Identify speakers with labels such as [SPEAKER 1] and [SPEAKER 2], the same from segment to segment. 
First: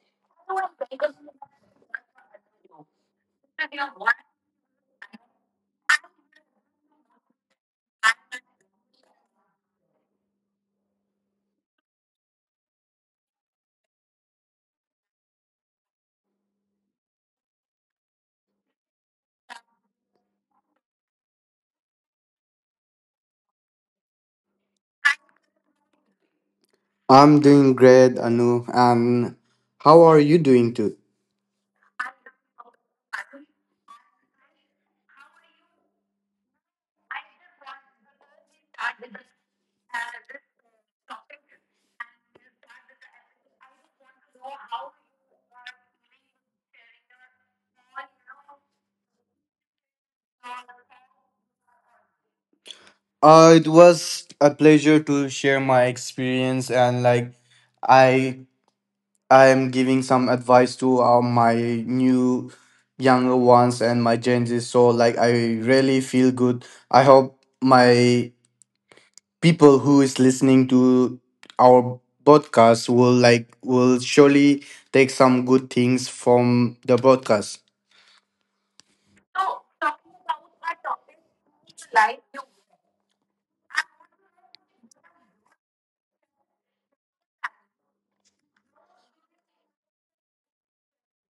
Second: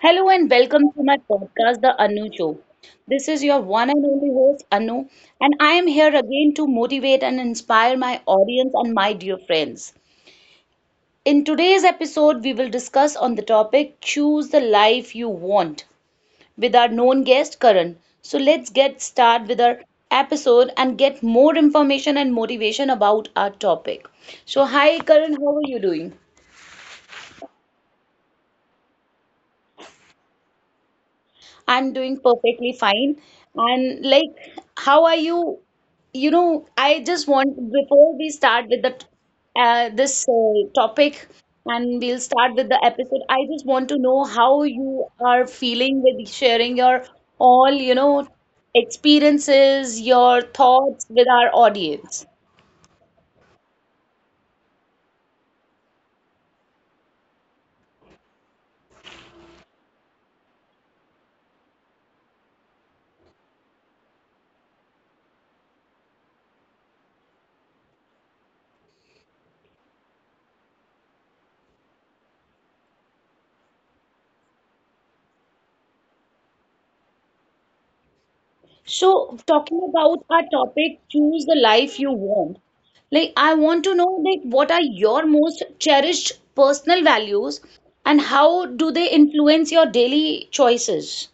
[SPEAKER 1] Hello and welcome to my podcast, The Anu Show. This is your one and only host, Anu, and I am here again to motivate and inspire my audience and my dear friends. In today's episode, we will discuss on the topic Choose the Life You Want with our known guest, Karan. So let's get started with our episode and get more information and motivation about our topic. So, hi, Karan, how are you doing?
[SPEAKER 2] I'm doing great, Anu. And how are you doing too?
[SPEAKER 1] I'm doing perfectly fine. And like, how are you? I just want before we start with the this topic and we'll start with the episode. I just want to know how you are feeling with sharing your all, you know, experiences, your thoughts with our audience.
[SPEAKER 2] It was a pleasure to share my experience, and like I I am giving some advice to my new younger ones and my Gen Z. So like I really feel good. I hope my people who is listening to our podcast will surely take some good things from the podcast.
[SPEAKER 1] So, talking about our topic, choose the life you want. Like, I want to know, like, what are your most cherished personal values and how do they influence your daily choices?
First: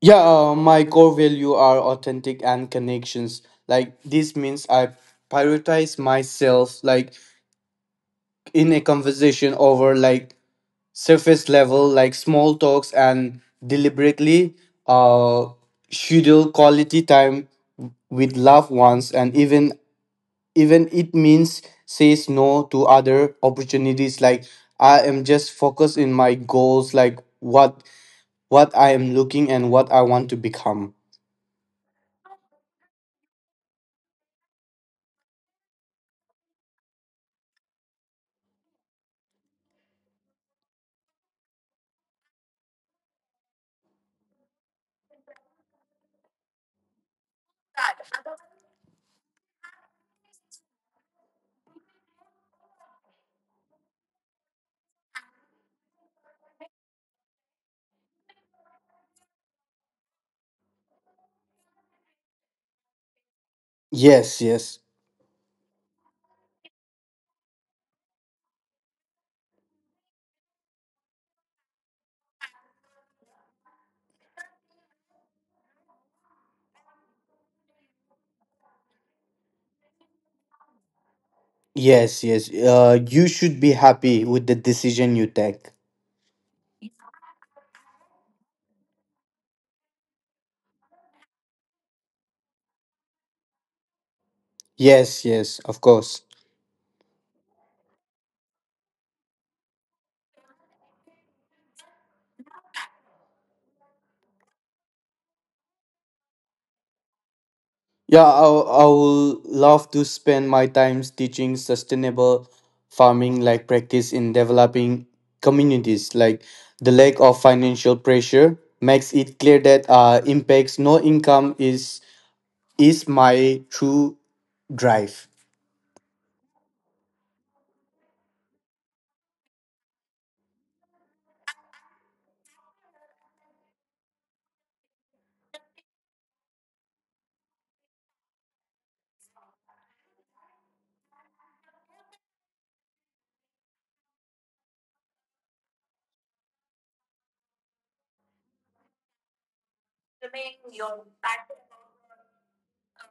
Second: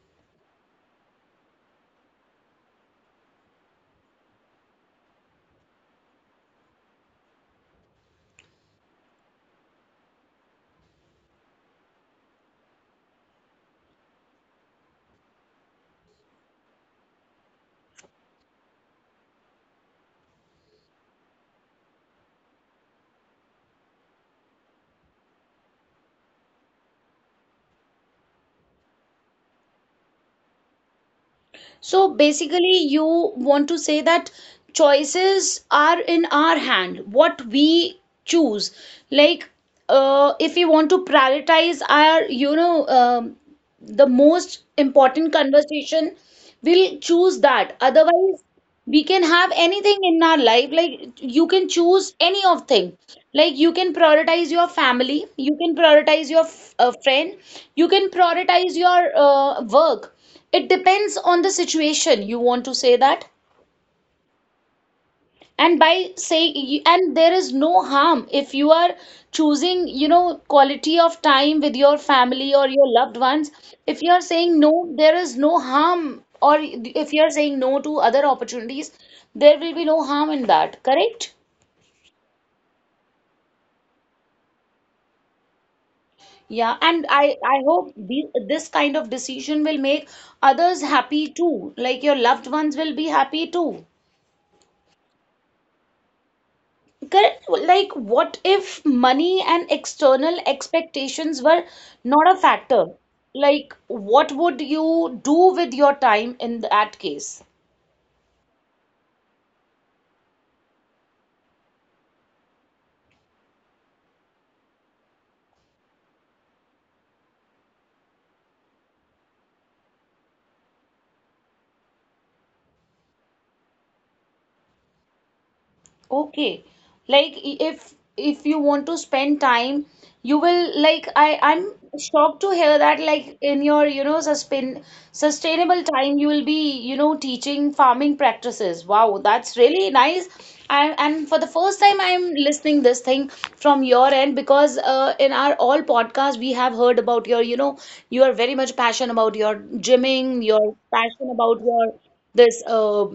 [SPEAKER 2] Yeah, my core value are authentic and connections. Like this means I prioritize myself, like in a conversation over like surface level, like small talks, and deliberately uh schedule quality time with loved ones, and even it means says no to other opportunities. Like I am just focused in my goals, like what I am looking and what I want to become.
[SPEAKER 1] So, basically, you want to say that choices are in our hand, what we choose. Like, if we want to prioritize our the most important conversation, we'll choose that. Otherwise, we can have anything in our life. Like, you can choose any of thing. Like, you can prioritize your family, you can prioritize your friend, you can prioritize your work. It depends on the situation, you want to say that.
[SPEAKER 2] Yes, yes,
[SPEAKER 1] And by saying, and there is no harm if you are choosing, you know, quality of time with your family or your loved ones. If you are saying no, there is no harm. Or if you are saying no to other opportunities, there will be no harm in that, correct?
[SPEAKER 2] yes, yes. You should be happy with the decision you take.
[SPEAKER 1] Yeah, and I hope this kind of decision will make others happy too, like your loved ones will be happy too.
[SPEAKER 2] Yes, yes, of course.
[SPEAKER 1] Correct. Like, what if money and external expectations were not a factor? Like, what would you do with your time in that case?
[SPEAKER 2] Yeah, I will love to spend my time teaching sustainable farming like practice in developing communities. Like the lack of financial pressure makes it clear that impacts no income is my true drive.
[SPEAKER 1] Okay. Like if you want to spend time, you will like I'm shocked to hear that, like in your, you know, sustainable time you will be, you know, teaching farming practices. Wow, that's really nice. And for the first time I'm listening this thing from your end, because in our all podcast we have heard about your, you know, you are very much passionate about your gymming, your passion about your this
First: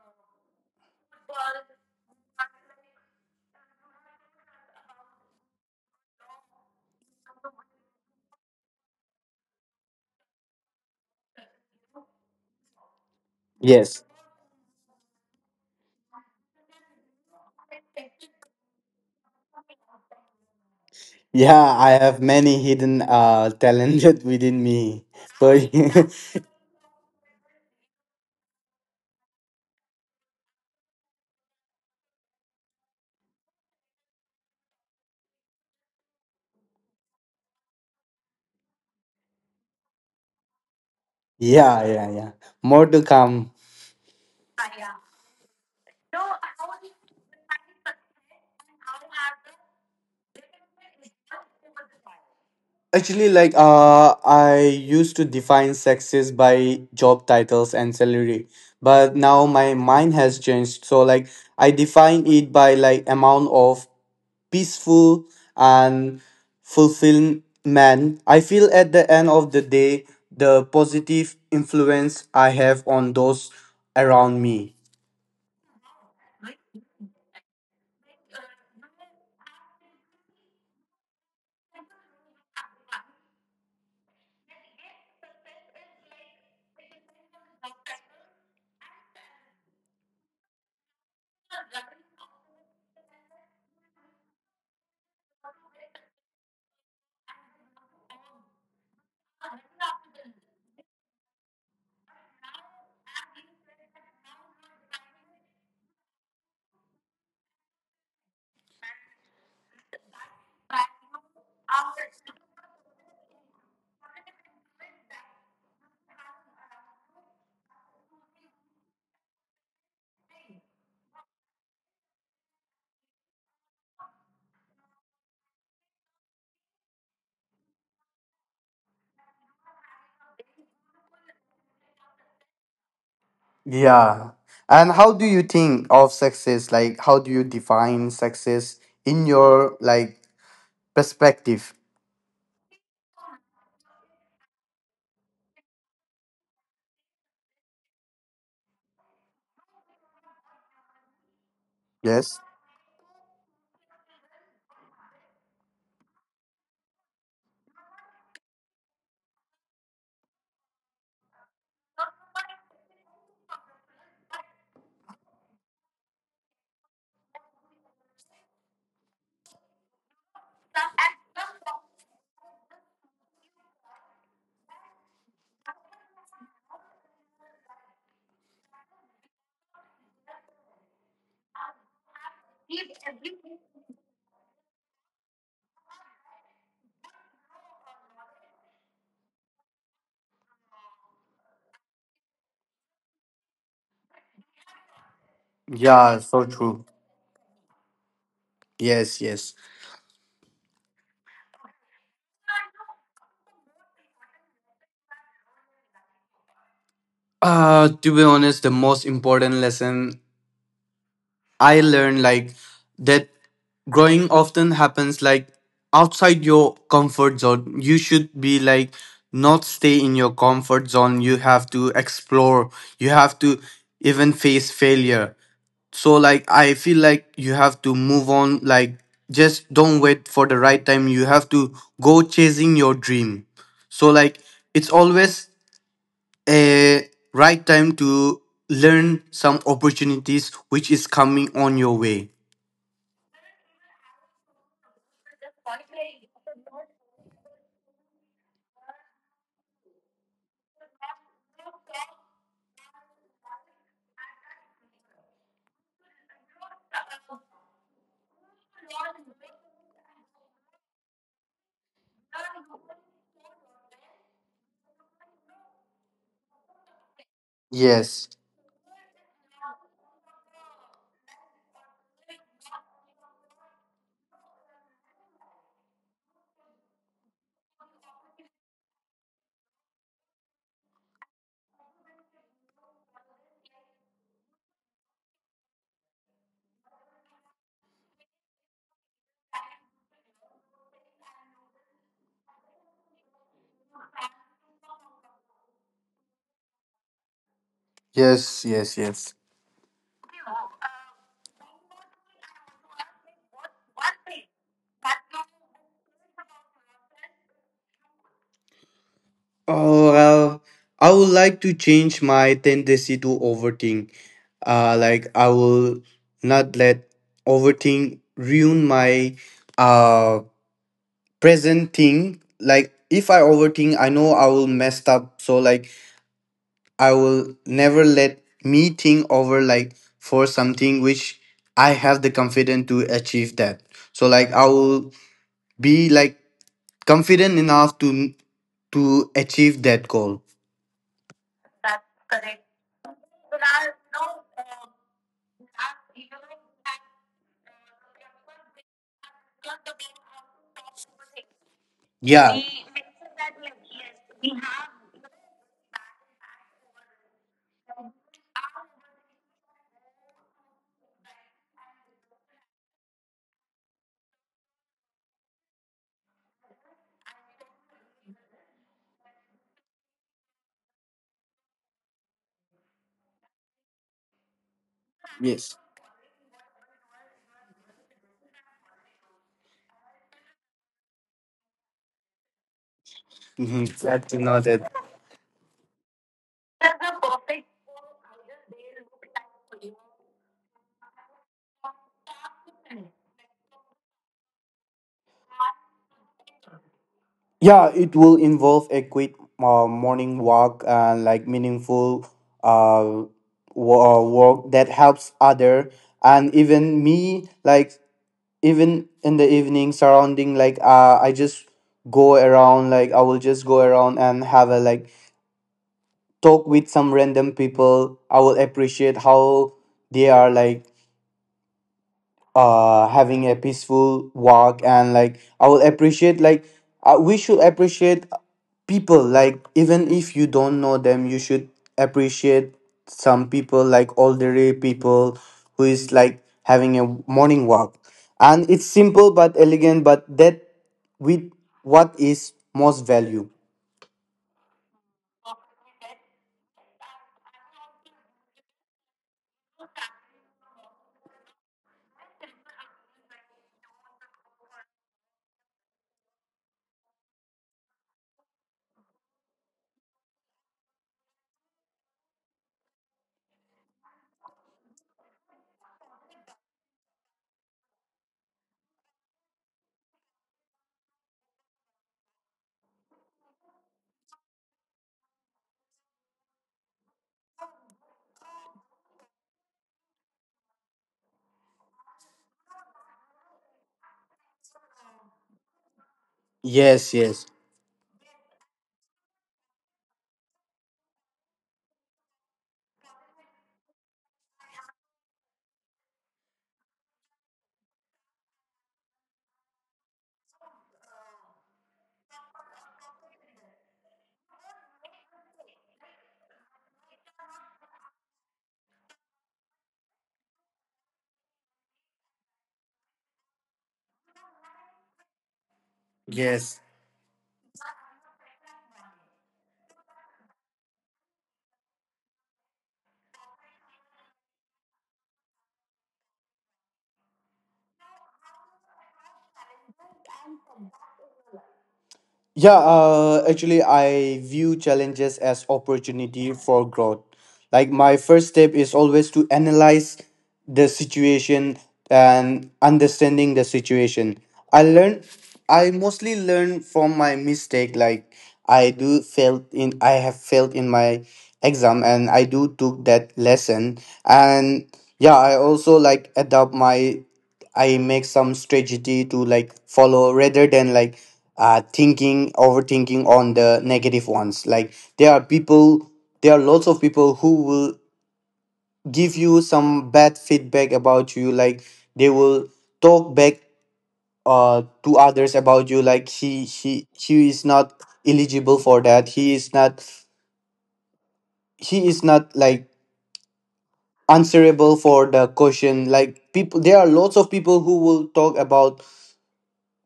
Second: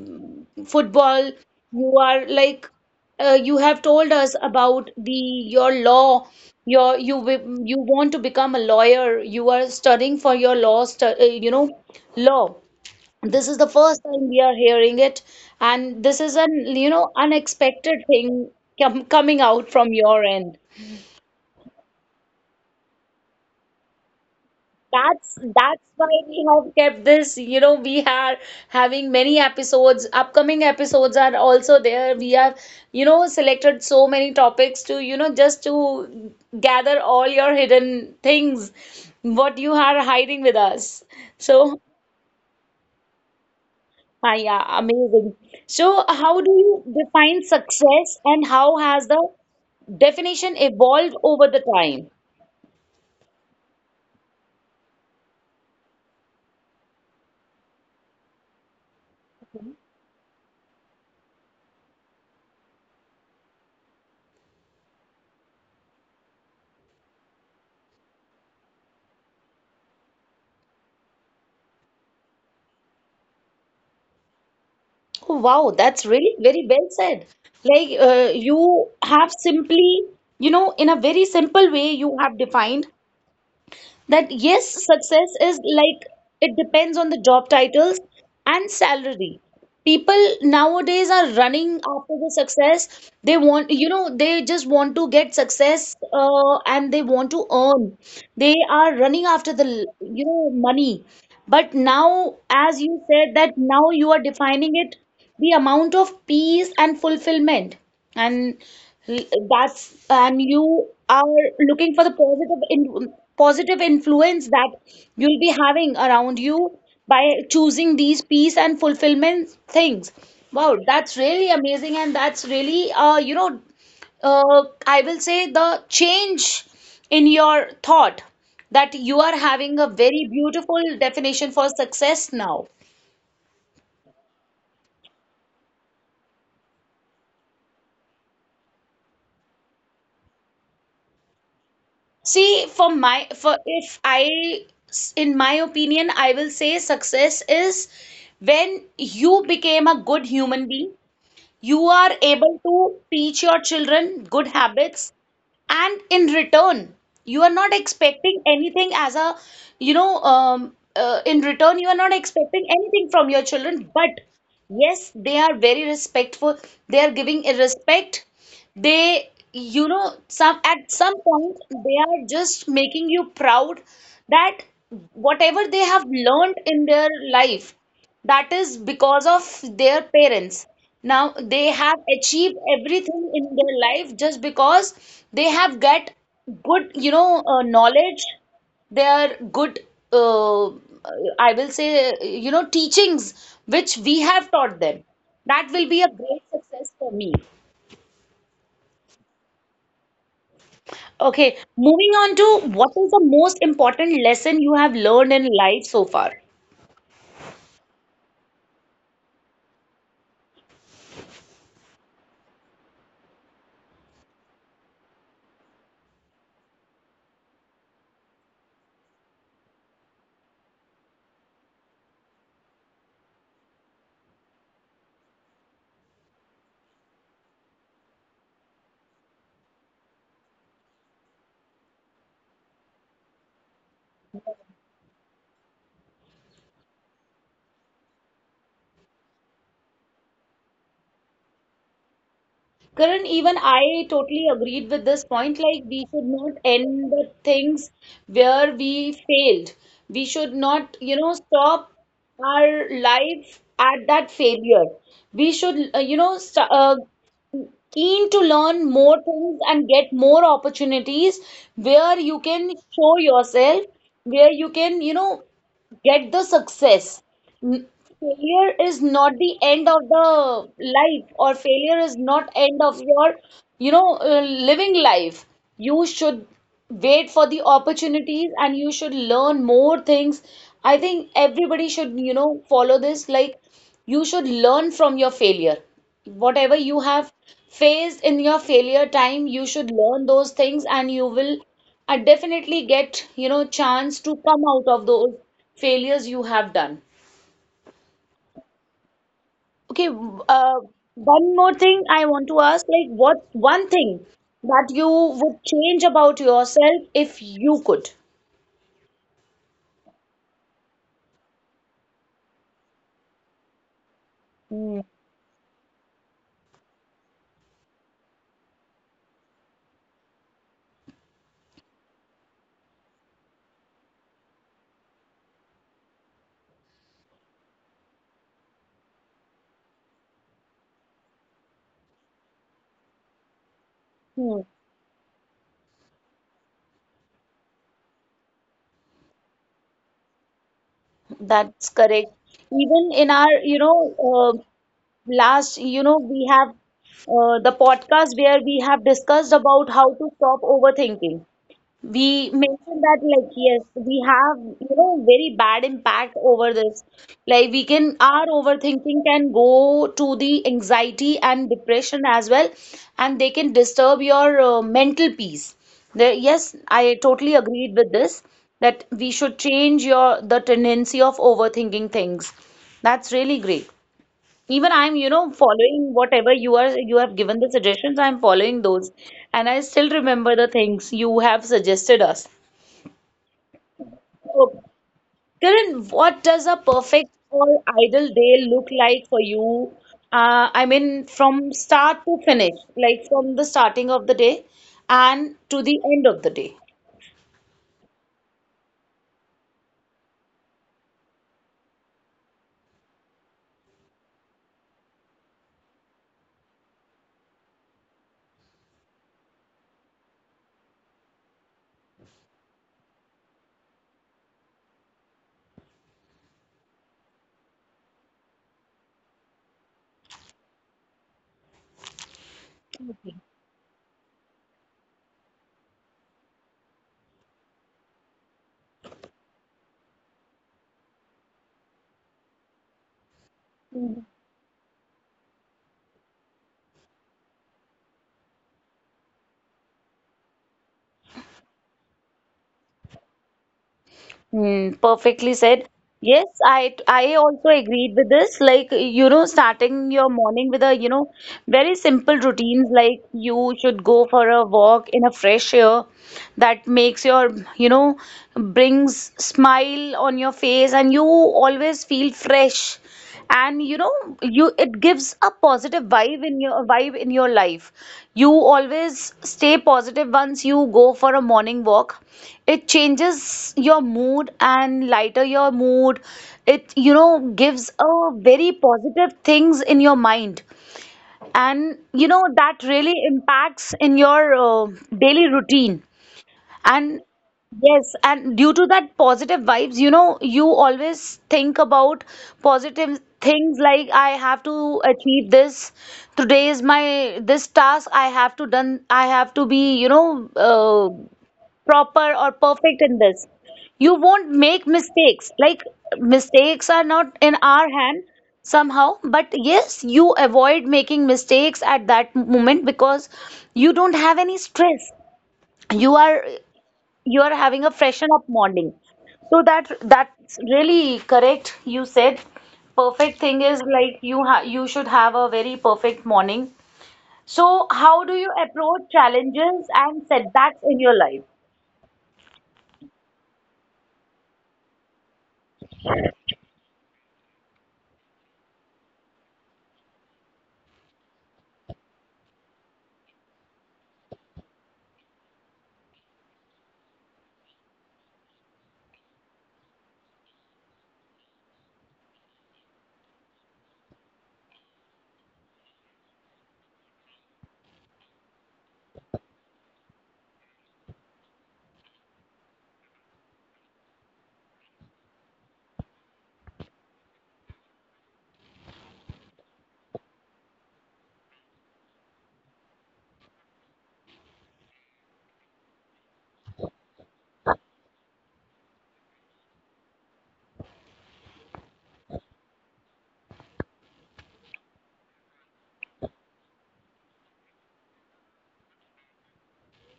[SPEAKER 1] football. You are like you have told us about the your law your, you want to become a lawyer, you are studying for your law stu you know, law. This is the first
[SPEAKER 2] Yes.
[SPEAKER 1] time we are hearing it. And this is an, you know, unexpected thing coming out from your end.
[SPEAKER 2] Yeah, I have many hidden talent within me.
[SPEAKER 1] That's
[SPEAKER 2] So
[SPEAKER 1] why we have kept this. You know, we are having many episodes. Upcoming episodes are also there. We have, you know, selected so many topics to, you know, just to gather all your hidden things, what you are hiding with us. So,
[SPEAKER 2] Yeah, yeah, yeah. More to come.
[SPEAKER 1] ah, yeah, amazing. So, how do you define success and how has the definition evolved over the time?
[SPEAKER 2] Actually, I used to define success by job titles and salary, but now my mind has changed. So like I define it by like amount of peaceful and fulfilled man. I feel at the end of the day the positive influence I have on those around me.
[SPEAKER 1] Oh, wow, that's really very well said. Like, you have simply, you know, in a very simple way, you have defined that yes, success is like it depends on the job titles and salary. People nowadays are running after the success. They want, you know, they just want to get success and they want to earn. They are running after the, you know, money. But now, as you said, that now you are defining it the amount of peace and fulfillment, and that's, and you are looking for the positive influence that you'll be having around you by choosing these peace and fulfillment things. Wow, that's really amazing, and that's really, I will say the change in your thought, that you are having a very beautiful definition for success now.
[SPEAKER 2] Yeah. And how do you think of success? Like how do you define success in your like perspective?
[SPEAKER 1] See, for my for if I, in my opinion, I will say success is when you became a good human being, you are
[SPEAKER 2] Yes.
[SPEAKER 1] able to teach your children good habits, and in return you are not expecting anything as a, in return you are not expecting anything from your children, but yes, they are very respectful, they are giving a respect, they, you know, some at some point they are just making you proud, that whatever they have learned in their life, that is because of their parents. Now they have achieved everything in their life just because they have get good, knowledge. They are good, uh, I will say, you know, teachings which we have taught them. That will be a
[SPEAKER 2] Yeah,
[SPEAKER 1] great
[SPEAKER 2] so true.
[SPEAKER 1] success for me.
[SPEAKER 2] Yes, yes.
[SPEAKER 1] Okay, moving on to what is the most important lesson you have learned in life so far?
[SPEAKER 2] To be honest, the most important lesson I learned, like that growing often happens like outside your comfort zone. You should be like not stay in your comfort zone. You have to explore. You have to even face failure, so like I feel like you have to move on. Like just don't wait for the right time. You have to go chasing your dream. So like it's always a right time to learn some opportunities which is coming on your way.
[SPEAKER 1] Karan, even I totally agreed with this point. Like, we should not end the things where we failed. We should not, you know, stop our life at that failure. We should, you know, st keen to learn more things and get more opportunities where you can show yourself, where you can, you know, get the success. N-
[SPEAKER 2] Yes,
[SPEAKER 1] Failure is not the end of the life, or failure is not end of your, you know, living life. You should wait for the opportunities and you should learn more things. I think everybody should, you know, follow this. Like, you should learn from your failure. Whatever you have faced in your failure time, you should learn those things, and you will, definitely get, you know, chance to come out of those failures you have done.
[SPEAKER 2] yes, yes, yes.
[SPEAKER 1] Okay, one more thing I want to ask, like what one thing that you would change about yourself if you could?
[SPEAKER 2] Oh well, I would like to change my tendency to overthink.
[SPEAKER 1] Hmm,
[SPEAKER 2] Like I will not let overthink ruin my uh present thing. Like if I overthink, I know I will mess up, so like I will never let me think over like for something which I have the confidence to achieve that. So like
[SPEAKER 1] hmm,
[SPEAKER 2] I will be like confident enough to achieve that goal.
[SPEAKER 1] that's correct. Even in our, you know, uh, last, you know, we have the podcast where we have discussed about how to stop overthinking. We
[SPEAKER 2] Yeah.
[SPEAKER 1] mentioned that, like, yes, we have, you know, very bad impact over this. Like, we can, our overthinking can go to the anxiety and depression as well, and they can disturb your mental peace. There, yes, I totally agreed with this that we should change your the tendency of overthinking things. That's really great. Even I'm, you know,
[SPEAKER 2] Yes.
[SPEAKER 1] following whatever you have given the suggestions, I'm following those. And I still remember the things you have suggested us.
[SPEAKER 2] Mhm. Exactly
[SPEAKER 1] So,
[SPEAKER 2] noted.
[SPEAKER 1] Kiran, what does a perfect or ideal day look like for you? I mean, from start to finish, like from the starting of the day and to the end of the day.
[SPEAKER 2] Yeah, it will involve a quick morning walk and like meaningful uh, work that helps other and even me. Like even in the evening surrounding, I just go around. Like I will just go around and have a like talk with some random people. I will appreciate how they are, like having a peaceful walk, and like I will appreciate like we should appreciate people like even if you don't know them. You should appreciate some people like elderly people who is like having a morning walk, and it's simple but elegant, but that with what is most value.
[SPEAKER 1] Hmm, perfectly said. Yes, I also agreed with this. Like, you know, starting your morning with a, you know, very simple routines, like you should go for a walk in a fresh air, that makes your, you know, brings smile on your face, and you always feel fresh. And, you know, you it gives a positive vibe in your life. You always stay positive once you go for a morning walk. It changes your mood and lighter your mood. It, you know, gives a very positive things in your mind, and you know that really impacts in your daily routine. And
[SPEAKER 2] Yes, yes,
[SPEAKER 1] yes, and due to that positive vibes, you know, you always think about positive things, like I have to achieve this. Today is my this task I have to done. I have to be, you know, proper or perfect in this. You won't make mistakes. Like, mistakes are not in our hand somehow, but yes, you avoid making mistakes at that moment because you don't have any stress. You are,
[SPEAKER 2] yes.
[SPEAKER 1] you are having a freshen up morning, so that that's really correct you said. Perfect thing is like you should have a very perfect morning. So, how do you approach challenges and setbacks in your life?
[SPEAKER 2] Yeah, actually, I view challenges as opportunity for growth. Like my first step is always to analyze the situation and understanding the situation. I learn, I mostly learn from my mistake. Like I have failed in my exam, and I do took that lesson. And yeah, I also like adapt my I make some strategy to like follow rather than like thinking overthinking on the negative ones. Like there are lots of people who will give you some bad feedback about you. Like they will talk back to others about you. Like he is not eligible for that. He is not like answerable for the question. Like people there are lots of people who will talk about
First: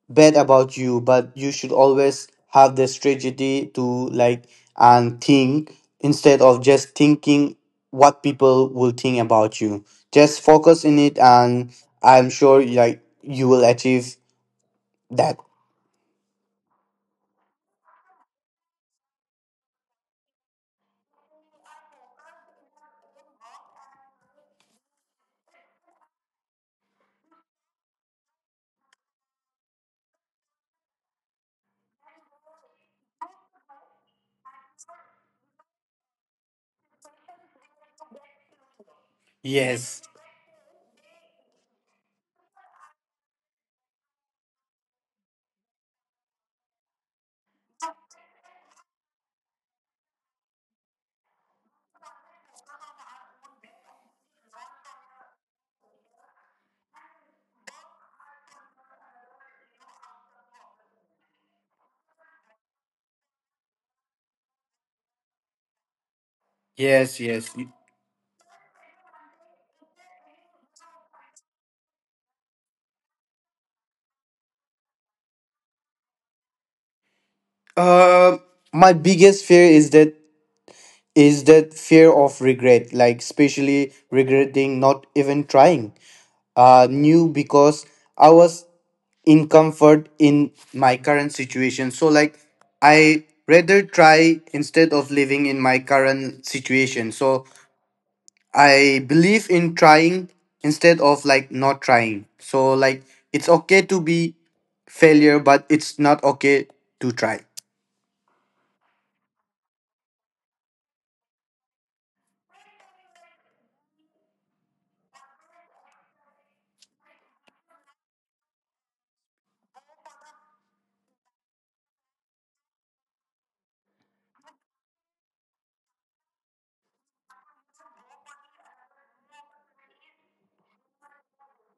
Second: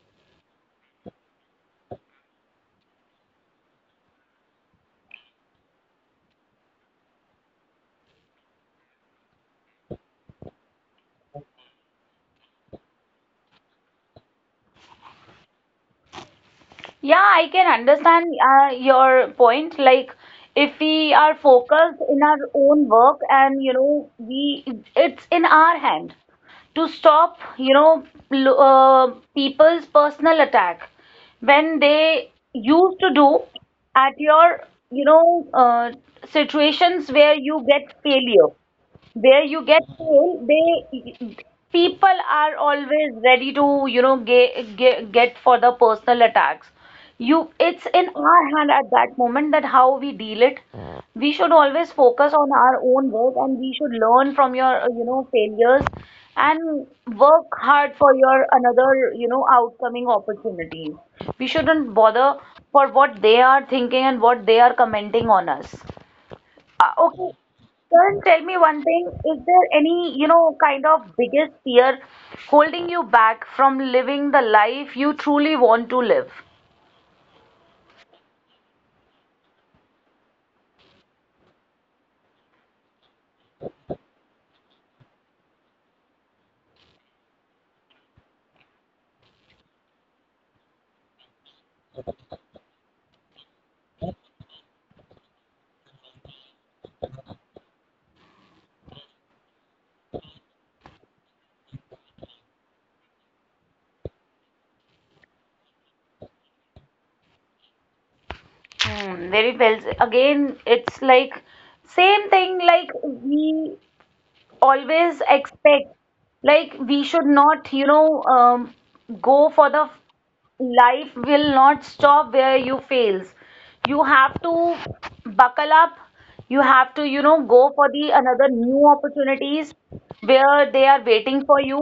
[SPEAKER 2] bad about you, but you should always have the strategy to like and think instead of just thinking what people will think about you. Just focus in it, and I'm sure like you will achieve that.
[SPEAKER 1] Yeah, I can understand your point. Like, if we are focused in our own work and, you know, we, it's in our hand to stop, you know, people's personal attack when they used to do at your, you know, uh, situations where you get failure, where you get
[SPEAKER 2] Yes,
[SPEAKER 1] pain, they, people are always ready to, you know, get for the personal attacks. You, it's in our hand at that moment that how we deal it. We should always focus on our own work and we should learn from your, you know, failures, and work hard for your another, you know, outcoming opportunities. We shouldn't bother for what they are thinking and what they are commenting on us.
[SPEAKER 2] yes,
[SPEAKER 1] Okay.
[SPEAKER 2] yes.
[SPEAKER 1] Karan, tell me one thing. Is there any, you know, kind of biggest fear holding you back from living the life you truly want to live?
[SPEAKER 2] uh my biggest fear is that fear of regret, like especially regretting not even trying new, because I was in comfort in my current situation. So like I rather try instead of living in my current situation. So I believe in trying instead of like not trying. So like it's okay to be failure, but it's not okay to try.
[SPEAKER 1] Hmm, very well. Again, it's like same thing like we always expect like we should not go for the life will not stop where you fails. You have to buckle up. You have to, you know, go for the another new opportunities where they are waiting for you.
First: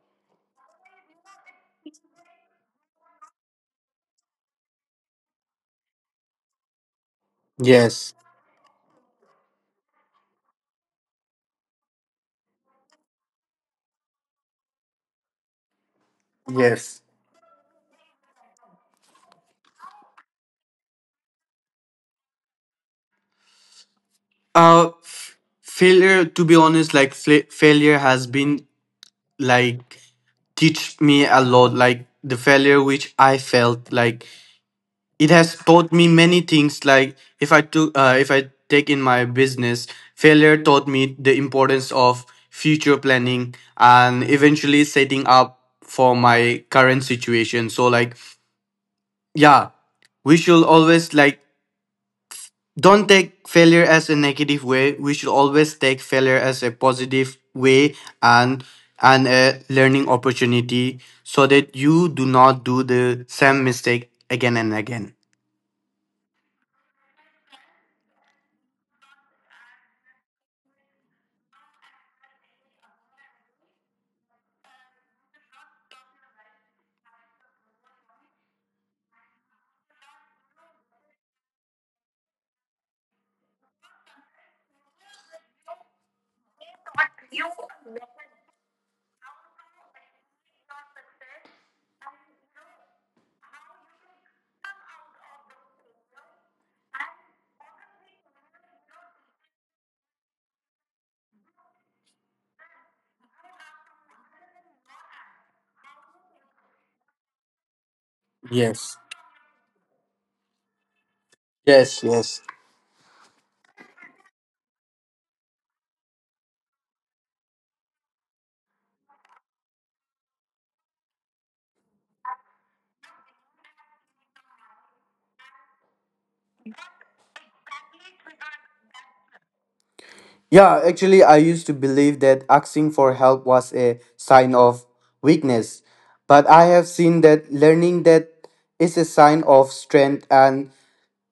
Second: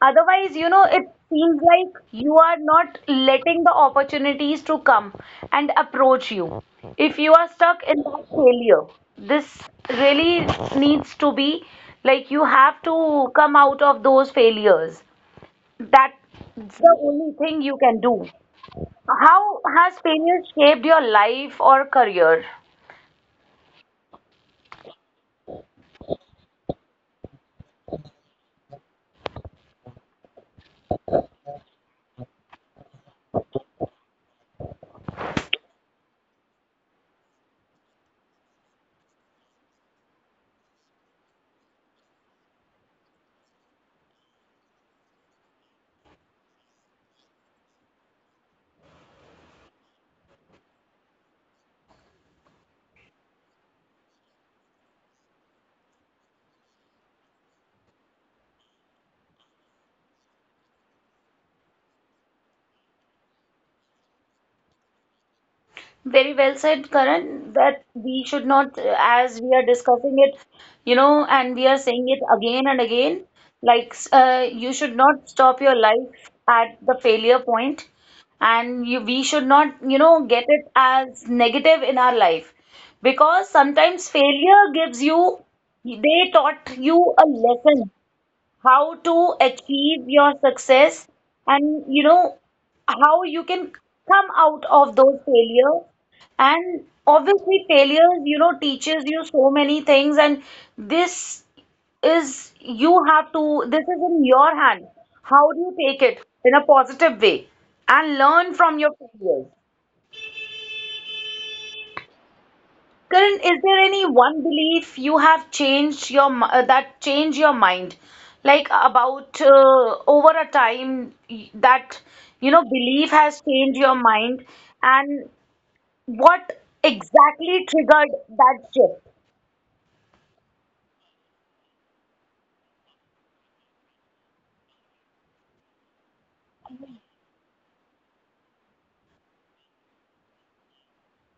[SPEAKER 1] Otherwise, you know, it seems like you are not letting the opportunities to come and approach you. If you are stuck in
[SPEAKER 2] Yes.
[SPEAKER 1] that failure, this really needs to be like you have to come out of those failures. That's the
[SPEAKER 2] Yes.
[SPEAKER 1] only thing you can do. How has failure shaped your life or career?
[SPEAKER 2] Uh f- failure, to be honest, like failure has been like teach me a lot. Like the failure which I felt like it has taught me many things. Like if I take in my business, failure taught me the importance of future planning and eventually setting up for my current situation. So like yeah, we should always like don't take failure as a negative way. We should always take failure as a positive way and a learning opportunity, so that you do not do the same mistake again and again.
[SPEAKER 1] Very well said, Karan, that we should not, as we are discussing it, you know, and we are saying it again and again, like you should not stop your life at the failure point, and you, we should not, you know, get it as negative in our life, because sometimes failure gives you, they taught you a lesson how to achieve your success, and you know how you can come out of those failures, and obviously failures you know teaches you so many things. And this is, you have to, this is in your hand how do you take it in a positive way and learn from your
[SPEAKER 2] Yes.
[SPEAKER 1] failures.
[SPEAKER 2] Yes, yes.
[SPEAKER 1] Karan, is there any one belief you have changed your that changed your mind, like about over a time that you know belief has changed your mind, and what exactly triggered that shift?
[SPEAKER 2] Yeah, actually, I used to believe that asking for help was a sign of weakness. But I have seen that learning that is a sign of strength and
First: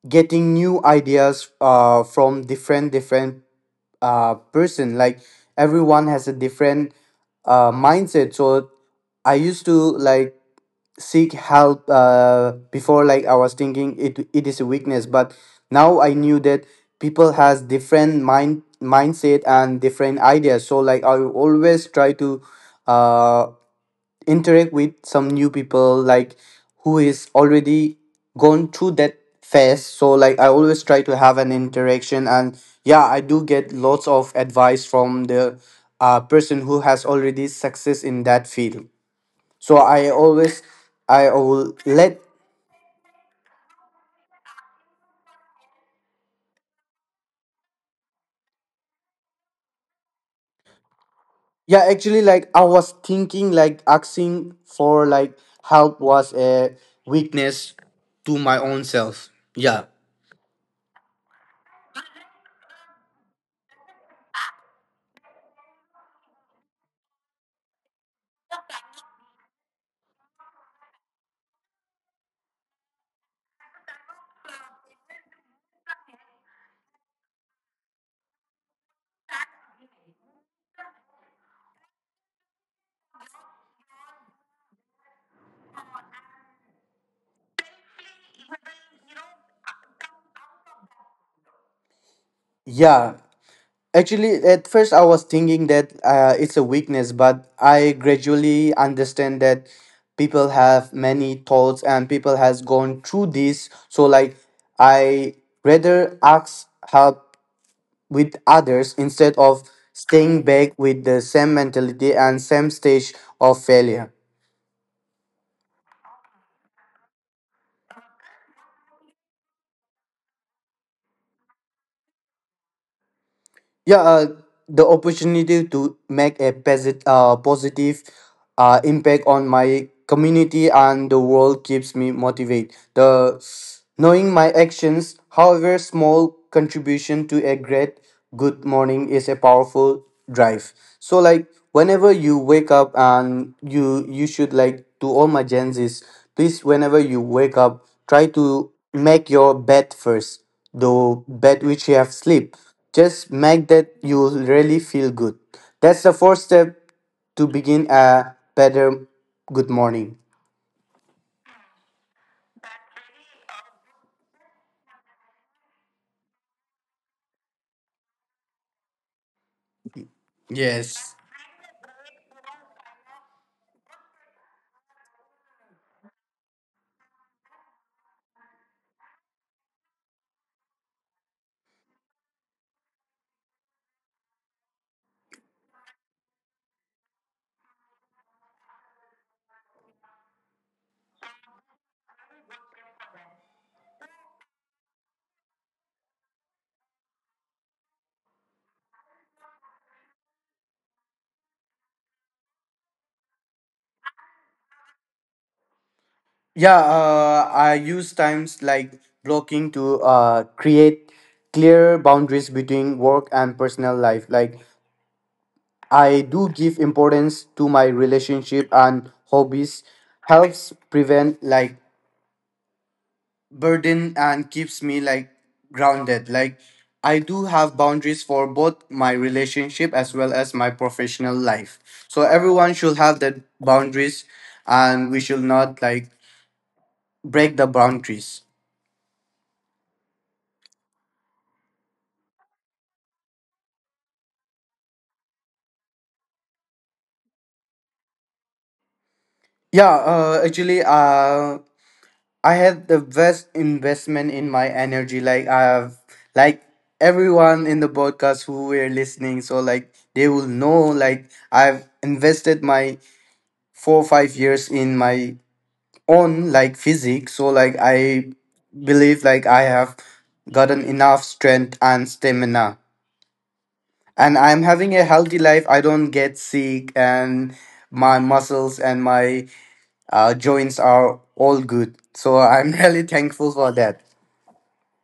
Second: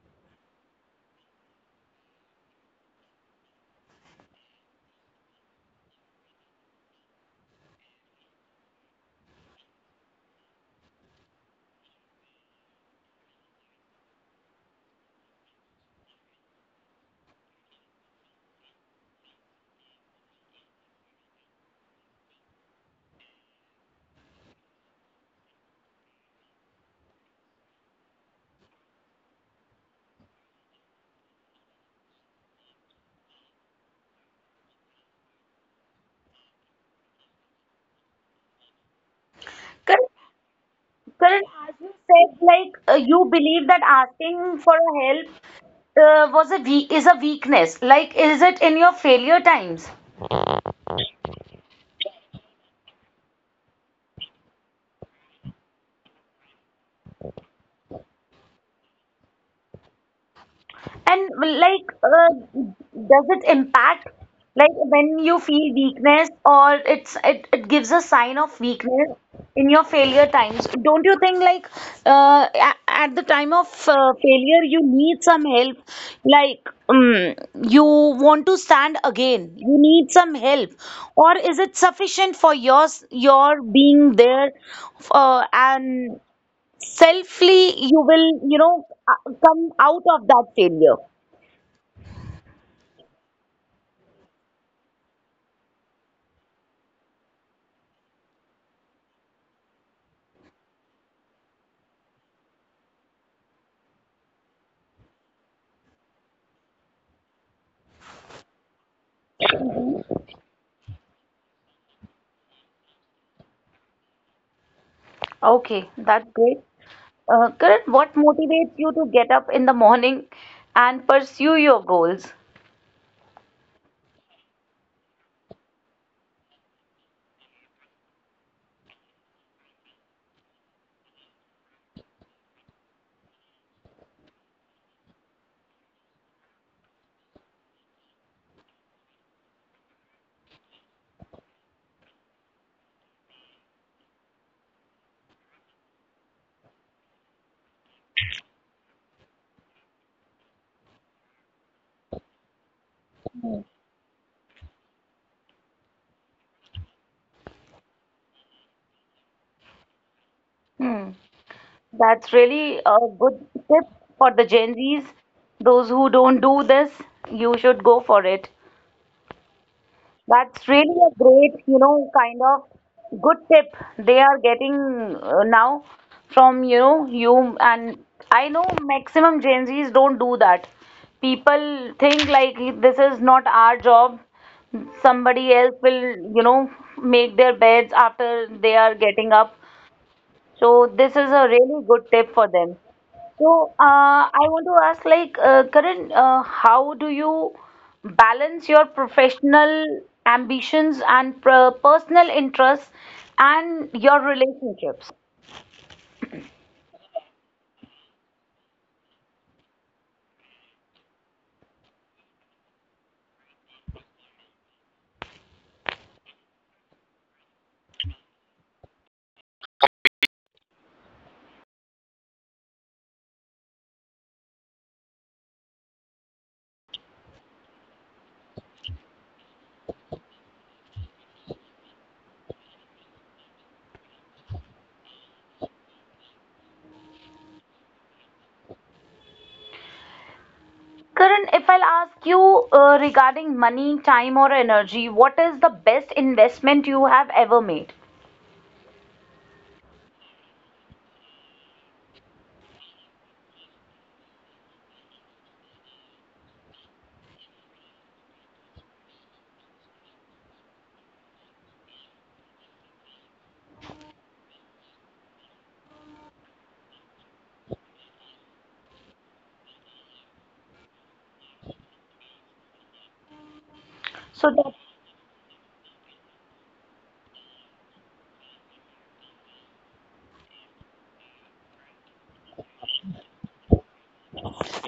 [SPEAKER 2] getting new ideas from different person. Like everyone has a different mindset. So I used to like seek help, before like I was thinking it it is a weakness, but now I knew that people has different mindset and different ideas. So like I always try to uh interact with some new people, like who is already gone through that phase. So like I always try to have an interaction, and yeah, I do get lots of advice from the person who has already success in that field. So
[SPEAKER 1] Karan,
[SPEAKER 2] I always I
[SPEAKER 1] Karan,
[SPEAKER 2] will
[SPEAKER 1] as you
[SPEAKER 2] let
[SPEAKER 1] said, like you believe that asking for a help was a we is a weakness. Like, is it in your failure times?
[SPEAKER 2] yeah actually like I was thinking like asking for like help was a weakness to my own self. Yeah.
[SPEAKER 1] And like, does it impact like when you feel weakness, or it gives a sign of weakness in your failure times? Don't you think like at the time of failure you need some help? Like you want to stand again, you need some help, or is it sufficient for your being there and selfly you will you know come out of that failure?
[SPEAKER 2] Yeah. Actually, at first I was thinking that it's a weakness, but I gradually understand that people have many thoughts and people has gone through this. So like I rather ask help with others instead of staying back with the same mentality and same stage of failure.
[SPEAKER 1] Okay, that's great. Karan, what motivates you to get up in the morning and pursue your goals?
[SPEAKER 2] Yeah, the opportunity to make a positive impact on my community and the world keeps me motivated. The knowing my actions, however small, contribution to a great good morning is a powerful drive. So like whenever you wake up, and you should like to all my gens is, please, whenever you wake up, try to make your bed first. The bed which you have sleep, just
[SPEAKER 1] Hmm.
[SPEAKER 2] make that. You will really feel good. That's the first step to begin a better good morning.
[SPEAKER 1] Hmm, that's really a good tip for the Gen Zs. Those who don't do this, you should go for it. That's really
[SPEAKER 2] Yes.
[SPEAKER 1] a great, you know, kind of good tip they are getting now from, you know, you. And I know maximum Gen Zs don't do that. People think like this is not our job. Somebody else will, you know, make their beds after they are getting up. So this is a really good tip for them. So, I want to ask, like, Karan, how do you balance your professional ambitions and personal interests and your relationships?
[SPEAKER 2] Yeah, I use times like blocking to create clear boundaries between work and personal life. Like I do give importance to my relationship and hobbies, helps prevent like burden and keeps me like grounded. Like I do have boundaries for both my relationship as well as my professional life. So everyone should have the boundaries, and we should not like break the boundaries.
[SPEAKER 1] Karan, if I'll ask you regarding money, time, or energy, what is the best investment you have ever made?
[SPEAKER 2] Yeah, actually I had the best investment in my energy. Like I have like everyone in the podcast who were listening, so like they will know like I've invested my 4 or 5 years in my on like physique. So like I believe like I have gotten enough strength and stamina, and I'm
[SPEAKER 1] So
[SPEAKER 2] having
[SPEAKER 1] that
[SPEAKER 2] a healthy life. I don't get sick, and my muscles and my joints are all good. So I'm really thankful for that.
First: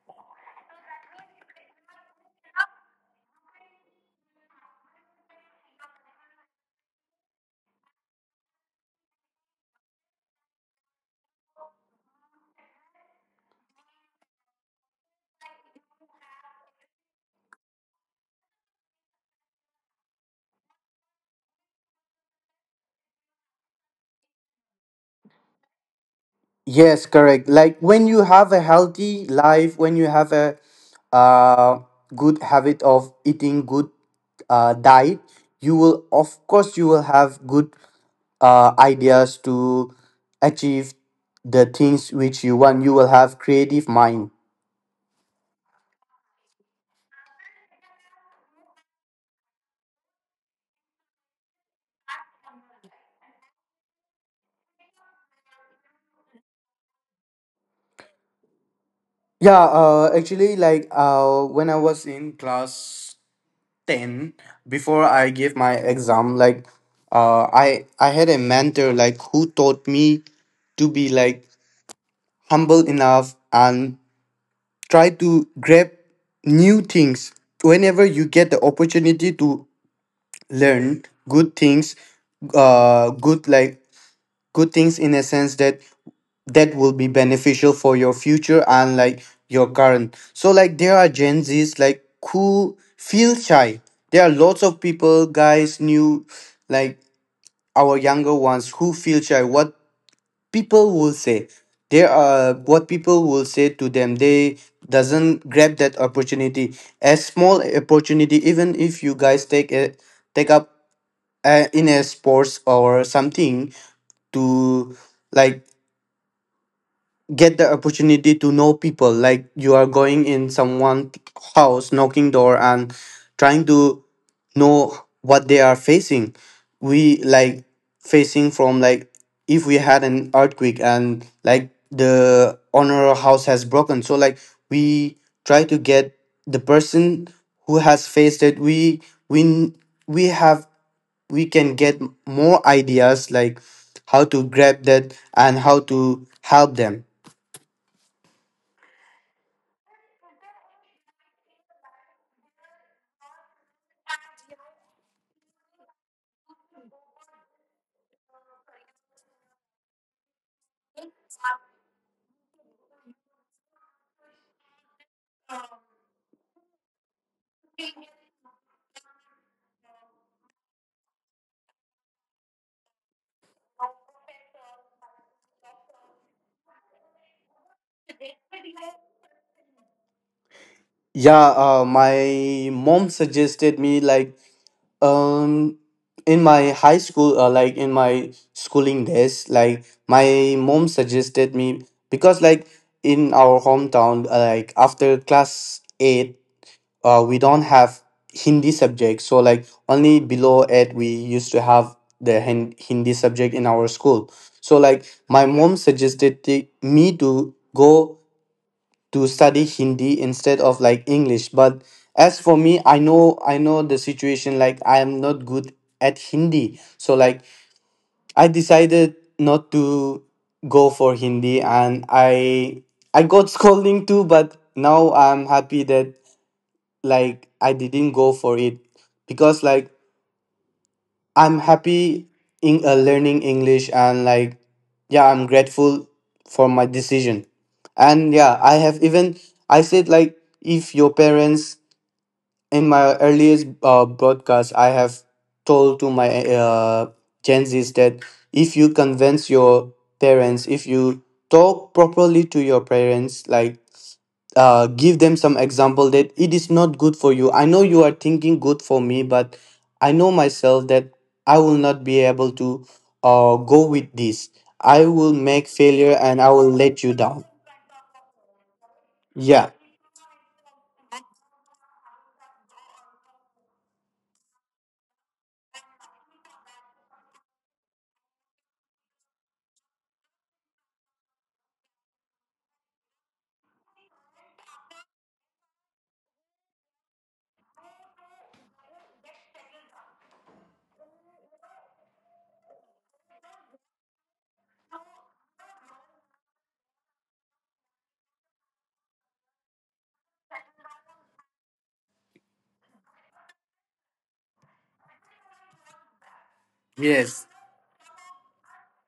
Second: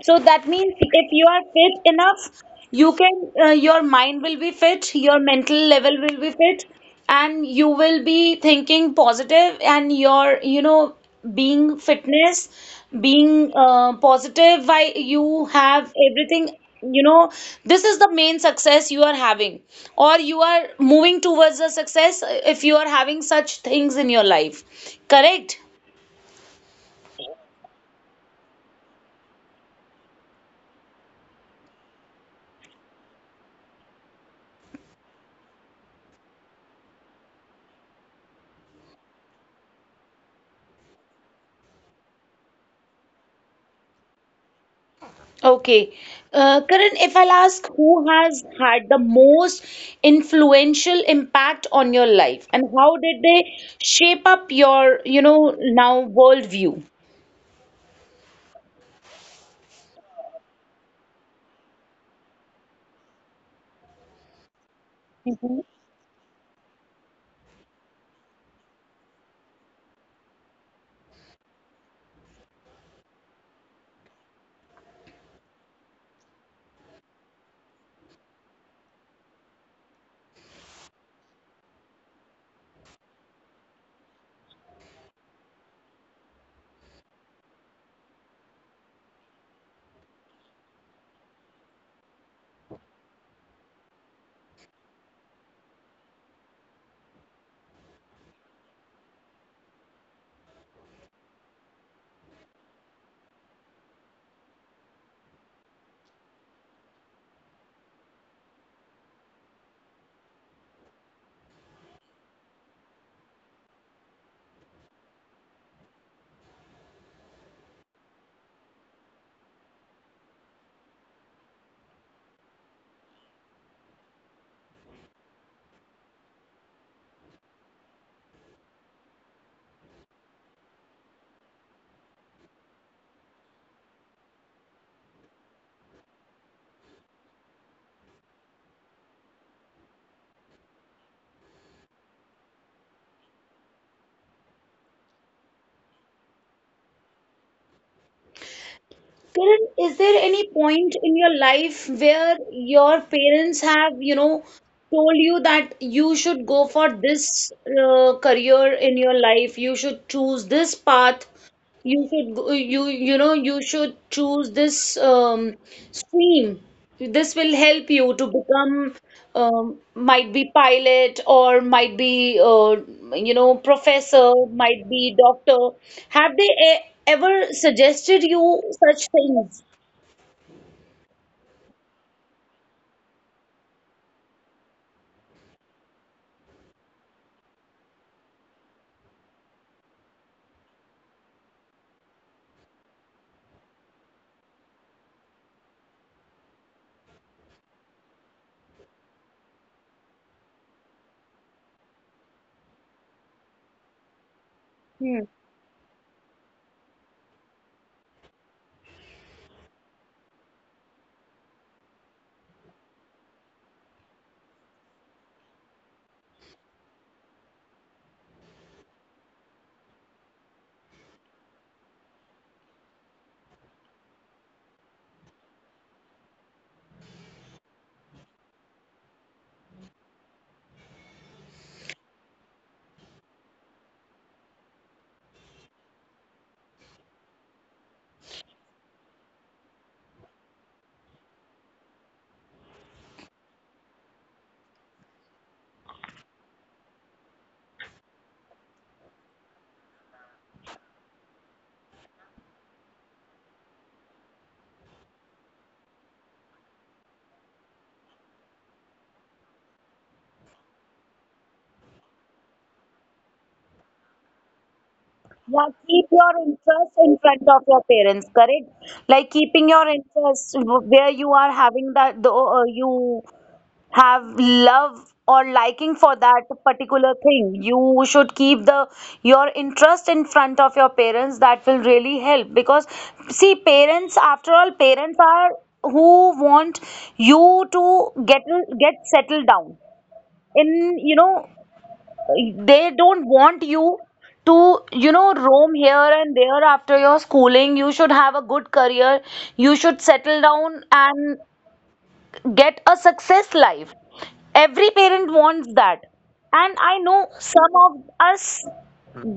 [SPEAKER 1] So that means if you are fit enough, you can, your mind will be fit, your mental level will be fit, and you will be thinking positive, and your, you know, being fitness, being positive, why you have everything, you know, this is the main success you are having, or you are moving towards a success if you are having such things in your life. Correct?
[SPEAKER 2] Yes, correct. Like when you have a healthy life, when you have a uh, good habit of eating good diet, you will, of course, you will have good ideas to achieve the things which you want. You will have creative mind.
[SPEAKER 1] Okay. Karan, if I'll ask who has had the most influential impact on your life and how did they shape up your, you know, now worldview?
[SPEAKER 2] Yeah, actually like when I was in class 10, before I
[SPEAKER 1] Mhm.
[SPEAKER 2] gave my exam, like I had a mentor like who taught me to be like humble enough and try to grab new things whenever you get the opportunity to learn good things, uh good like good things in a sense that that will be beneficial for your future and like your current. So like there are Gen Z's like who feel shy. There are lots of people guys new like our younger ones who feel shy what people will say. There are what people will say to them, they doesn't grab that opportunity. A small opportunity, even if you guys take up in a sports or something to like get the opportunity to know people. Like you are going in someone's house knocking door and trying to know what they are facing. We like facing from like, if we had an earthquake and like the owner house has broken, so like we try to get the person who has faced it. We we we have we can get more ideas like how to grab that and how to help them.
[SPEAKER 1] Karan, is there any point in your life where your parents have, you know, told you that you should go for this career in your life, you should choose this path? You should go, you know you should choose this stream. This will help you to become might be pilot, or might be you know professor, might be doctor. Have they ever suggested you such things?
[SPEAKER 2] Yeah, my mom suggested me like um in my high school, like in my schooling days, like my mom suggested me because like in our hometown, like after class 8, we don't have Hindi subject. So like only below 8 we used to have the Hindi subject in our school. So
[SPEAKER 1] Hmm.
[SPEAKER 2] like my mom suggested me to go to study Hindi instead of like English. But as for me, I know, I know the situation, like I am not good at Hindi. So like I decided not to go for Hindi, and I got scolding too, but now I'm happy that like I didn't go for it, because like I'm happy in learning English, and like yeah, I'm grateful for my decision. And yeah, I have even I said like if your parents, in my earliest broadcast, I have told to my Gen Zs that if you convince your parents, if you talk properly to your parents, like give them some example that it is not good for you. I know you are thinking good for me, but I know myself that I will not be able to go with this. I will
[SPEAKER 1] Yeah,
[SPEAKER 2] make
[SPEAKER 1] keep your
[SPEAKER 2] failure, and I
[SPEAKER 1] interest
[SPEAKER 2] will
[SPEAKER 1] in
[SPEAKER 2] let you
[SPEAKER 1] front of
[SPEAKER 2] down.
[SPEAKER 1] your parents, correct? Like keeping your
[SPEAKER 2] Yeah.
[SPEAKER 1] interest where you are having that the you have love or liking for that particular thing, you should keep the your interest in front of your parents. That will really help because see, parents after all, parents are who want you to get settled down in, you know, they don't want you to, you know, roam here and there. After your schooling you should have a good career, you should settle down and get a success life. Every parent wants that. And I know
[SPEAKER 2] Yes.
[SPEAKER 1] some of us,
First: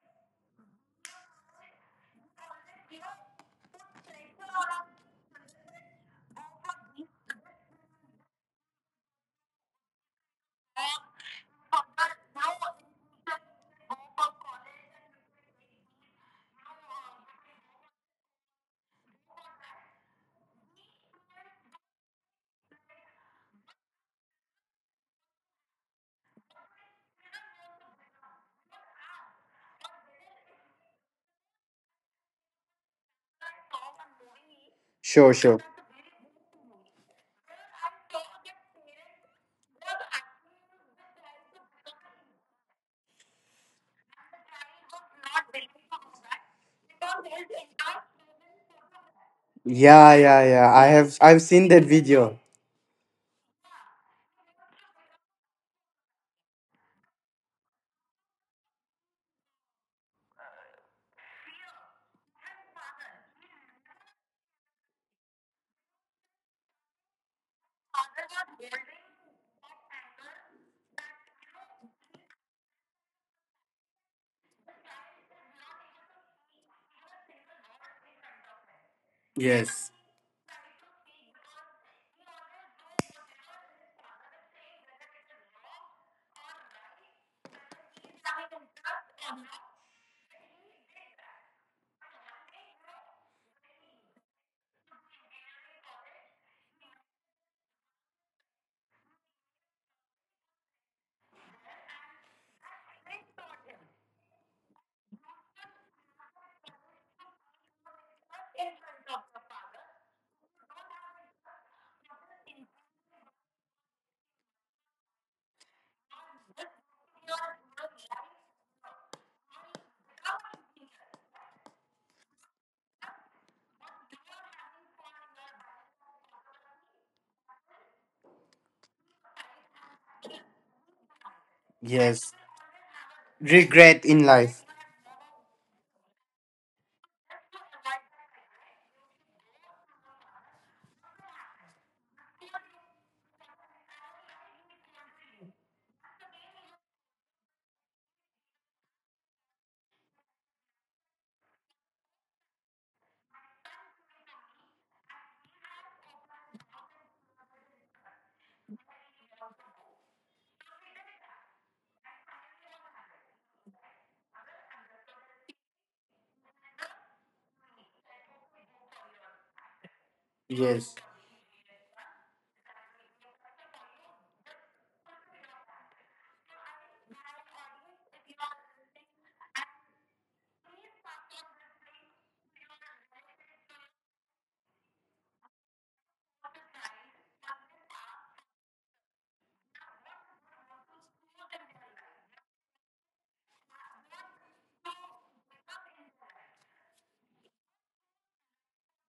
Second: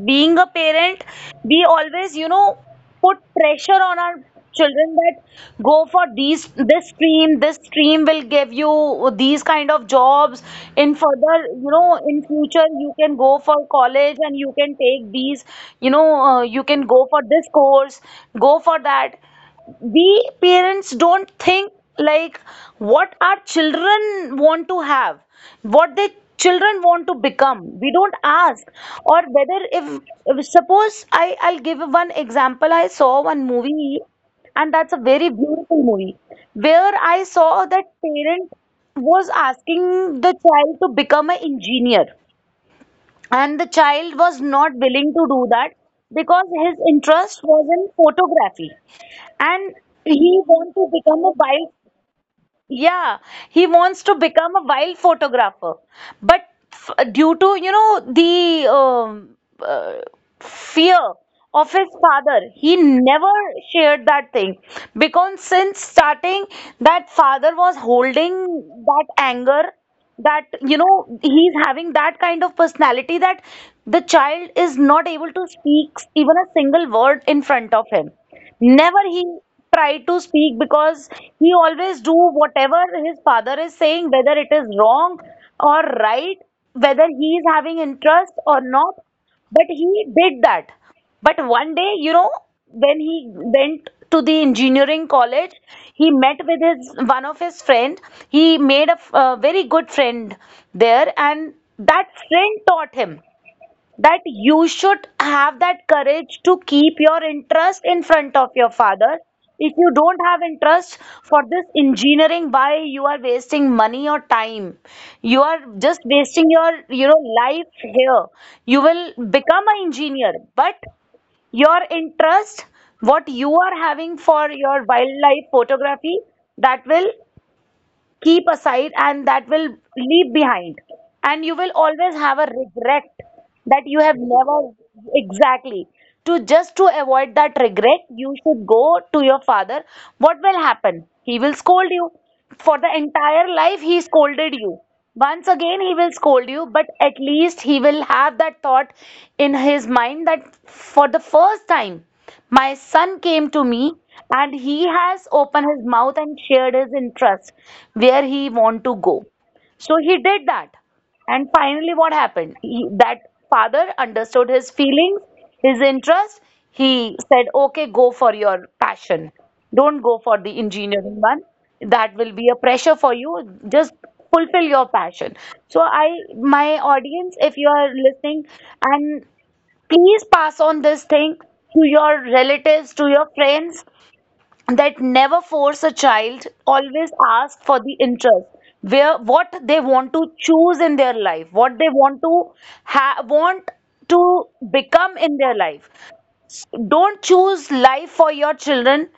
[SPEAKER 1] being a parent, we always, you know, put pressure on our children that go for these this stream, this stream will give you these kind of jobs in further, you know, in future you can go for college and you can take these, you know, you can go for this course, go for that. We parents don't think like what our children want to have, what their children want to become. We don't ask. Or whether if suppose, I'll give one example. I saw one movie, and that's a very
[SPEAKER 2] Sure, sure.
[SPEAKER 1] beautiful movie, where I saw that parent was asking the child to become an engineer, and the child was not willing to do that because his interest was in photography. And
[SPEAKER 2] Yeah,
[SPEAKER 1] he
[SPEAKER 2] yeah,
[SPEAKER 1] wants
[SPEAKER 2] yeah.
[SPEAKER 1] to become a
[SPEAKER 2] I've seen
[SPEAKER 1] wild,
[SPEAKER 2] that video.
[SPEAKER 1] yeah, he wants to become a wild photographer. But due to, you know, the uh, fear of his father, he never shared that thing. Because since starting, that father was holding that anger, that you know he's having that kind of personality that the child is not able to speak even a single word in front of him. Never he
[SPEAKER 2] Yes.
[SPEAKER 1] tried to speak, because he always do whatever his father is saying, whether it is wrong or right, whether he is having interest or not. But he did that. But one day, you know, when he went to the engineering college, he met with his one of his friend. He made a, a very good friend there, and that friend taught him that you should have that courage to keep your interest in front of your father. If you don't have interest for this engineering, why you are wasting money or time? You are just wasting your, you know, life here. You will become an engineer, but your interest what you are having for your wildlife photography, that will keep aside, and that will leave behind, and you will always
[SPEAKER 2] Yes.
[SPEAKER 1] have a regret that you
[SPEAKER 2] Regret
[SPEAKER 1] have
[SPEAKER 2] in
[SPEAKER 1] never,
[SPEAKER 2] life.
[SPEAKER 1] exactly, to just to avoid that regret you should go to your father. What will happen, he will scold you. For the entire life he scolded you, once again he will scold you, but at least he will have that thought in his mind that for the first time my son came to me and he has opened his mouth and shared his interest where he want to go. So he did that. And finally what happened? He, that father understood his feelings, his interest. He said, okay, go for your passion. Don't go for the
[SPEAKER 2] Yes.
[SPEAKER 1] engineering one. That will be a pressure for you. Just fulfill your passion. So I, my audience, if you are listening, and please pass on this thing to your relatives, to your friends, that never force a child, always ask for the interest, where what they want to choose in their life, what they want to want to become in their life. Don't choose life for your children.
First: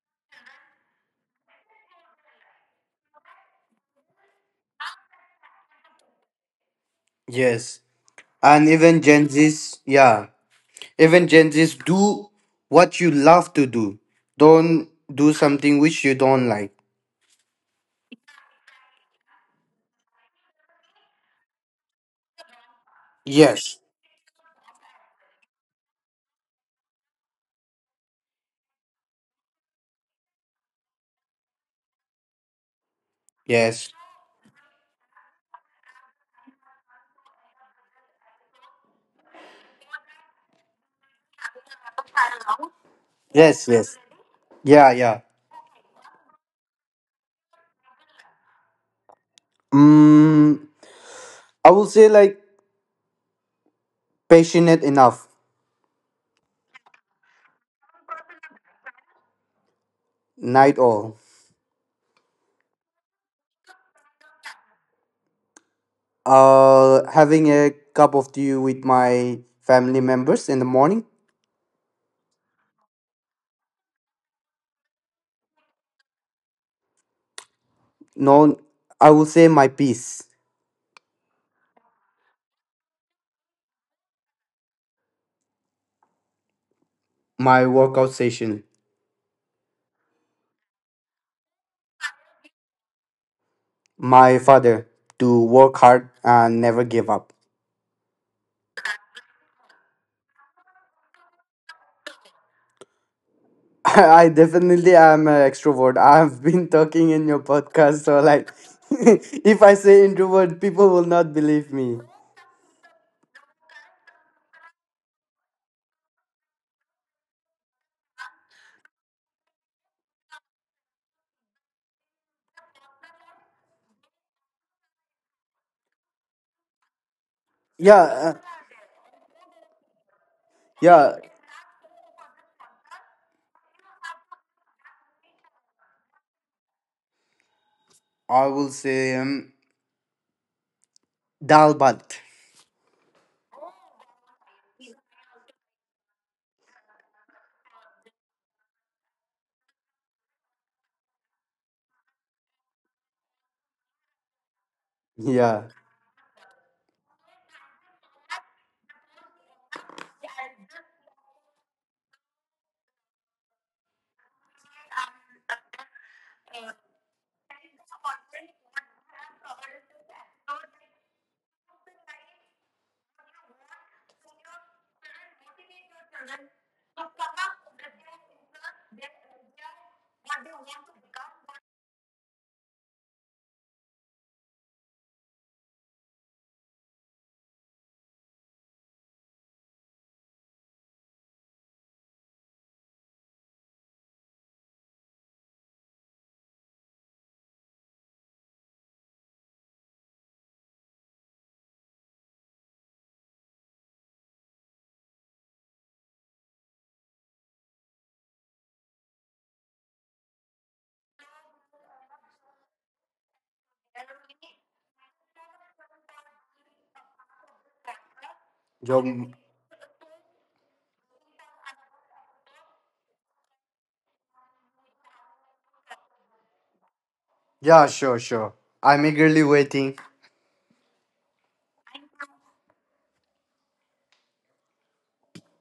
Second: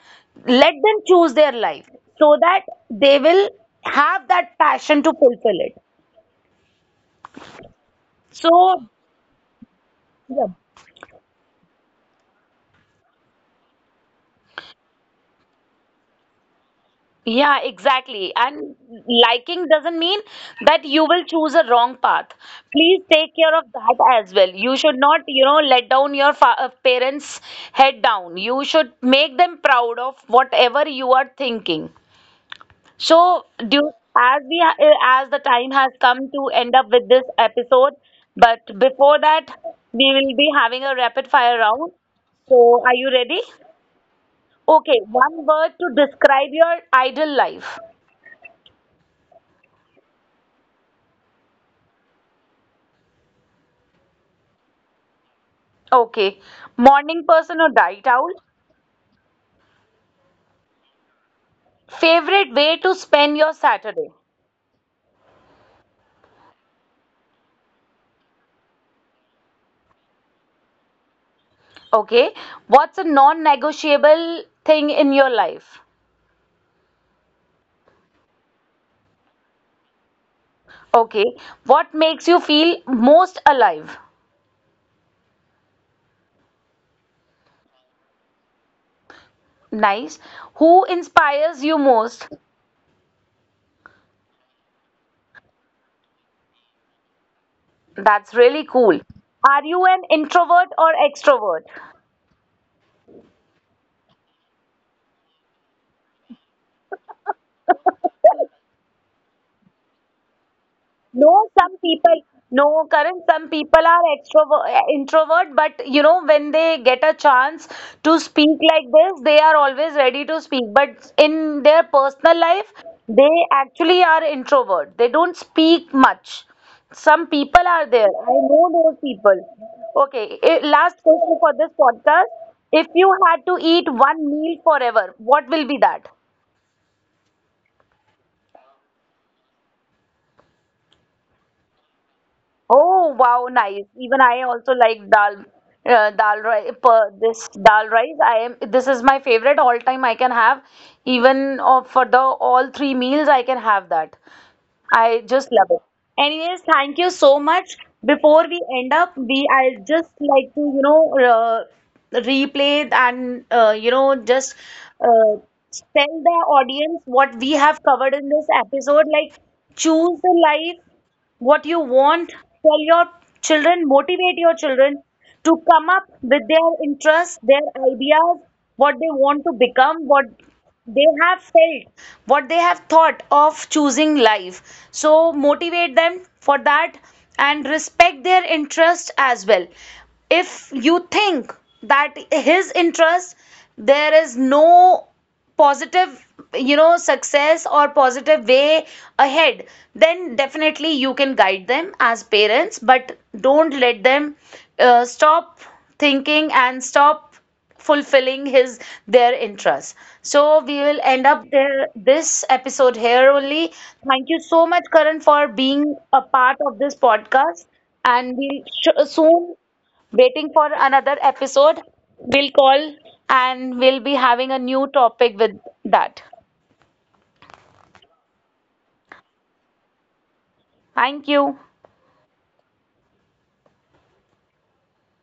[SPEAKER 1] Let them choose their life so that they will have that passion to fulfill it.
[SPEAKER 2] Yes. And
[SPEAKER 1] So,
[SPEAKER 2] even Gen Z's, yeah.
[SPEAKER 1] yeah.
[SPEAKER 2] Even Gen Z's do what you love to do. Don't do something which you don't like.
[SPEAKER 1] Yeah, exactly. And liking doesn't mean that you will choose a wrong path. Please take care of
[SPEAKER 2] Yes.
[SPEAKER 1] that as well. You should not, you know, let down your fa parents' head down. You should make them proud of whatever you are thinking. So, do
[SPEAKER 2] Yes.
[SPEAKER 1] as we as the time has come to end up with this episode, but before that, we will be having a rapid fire round. So, are you ready?
[SPEAKER 2] Yes, yes. Yeah,
[SPEAKER 1] Okay,
[SPEAKER 2] yeah.
[SPEAKER 1] one word to describe your ideal life.
[SPEAKER 2] Mm, I will say like passionate enough.
[SPEAKER 1] Okay. Morning person or night owl?
[SPEAKER 2] Night all.
[SPEAKER 1] Favorite way to spend your Saturday?
[SPEAKER 2] Having a cup of tea with my family members in the morning.
[SPEAKER 1] Okay. What's a non-negotiable thing in your life?
[SPEAKER 2] No, I would say my peace.
[SPEAKER 1] Okay. What makes you feel most alive?
[SPEAKER 2] My workout session.
[SPEAKER 1] Nice. Who inspires you most?
[SPEAKER 2] My father, to work hard and never give up.
[SPEAKER 1] That's really cool. Are you an introvert or extrovert?
[SPEAKER 2] I definitely am an extrovert. I've been talking in your podcast, so like, if I say introvert, people will not
[SPEAKER 1] No,
[SPEAKER 2] believe
[SPEAKER 1] some
[SPEAKER 2] me.
[SPEAKER 1] people, no, Karan, some people are extrovert, introvert, but you know, when they get a chance to speak like this, they are always ready to speak. But in their personal life, they actually are introvert. They don't speak much. Some people are
[SPEAKER 2] Yeah,
[SPEAKER 1] there. I know those people. Okay, eh, last
[SPEAKER 2] yeah.
[SPEAKER 1] question for this podcast. If you had to eat one meal forever, what will be that?
[SPEAKER 2] I will say dal bhat.
[SPEAKER 1] Oh wow, nice. Even I also like dal dal rice, this dal rice. I am, this is my favorite all time I can have. Even for the all three meals I can have that. I just
[SPEAKER 2] Yeah,
[SPEAKER 1] love it. Anyways, thank you so much. Before we end up, we I just like to, you know, replay and you know just uh, tell the audience what we have covered in this episode, like choose the life what you want, tell your children, motivate your children to come up with their interests, their ideas, what they want to become, what they have felt, what they have thought of choosing life, so motivate them for that, and respect their interest as well. If you think that his interest, there is no positive, you know, success or positive way ahead, then definitely you can guide them as parents, but don't let them stop thinking and stop fulfilling his their interests. So we will end up there, this episode here only. Thank you so much, Karan, for being a part of this podcast, and we'll
[SPEAKER 2] Jom-
[SPEAKER 1] soon waiting for another episode. We'll call and we'll be having a new topic with that.
[SPEAKER 2] yeah, sure, sure. I'm eagerly waiting.
[SPEAKER 1] Thank you.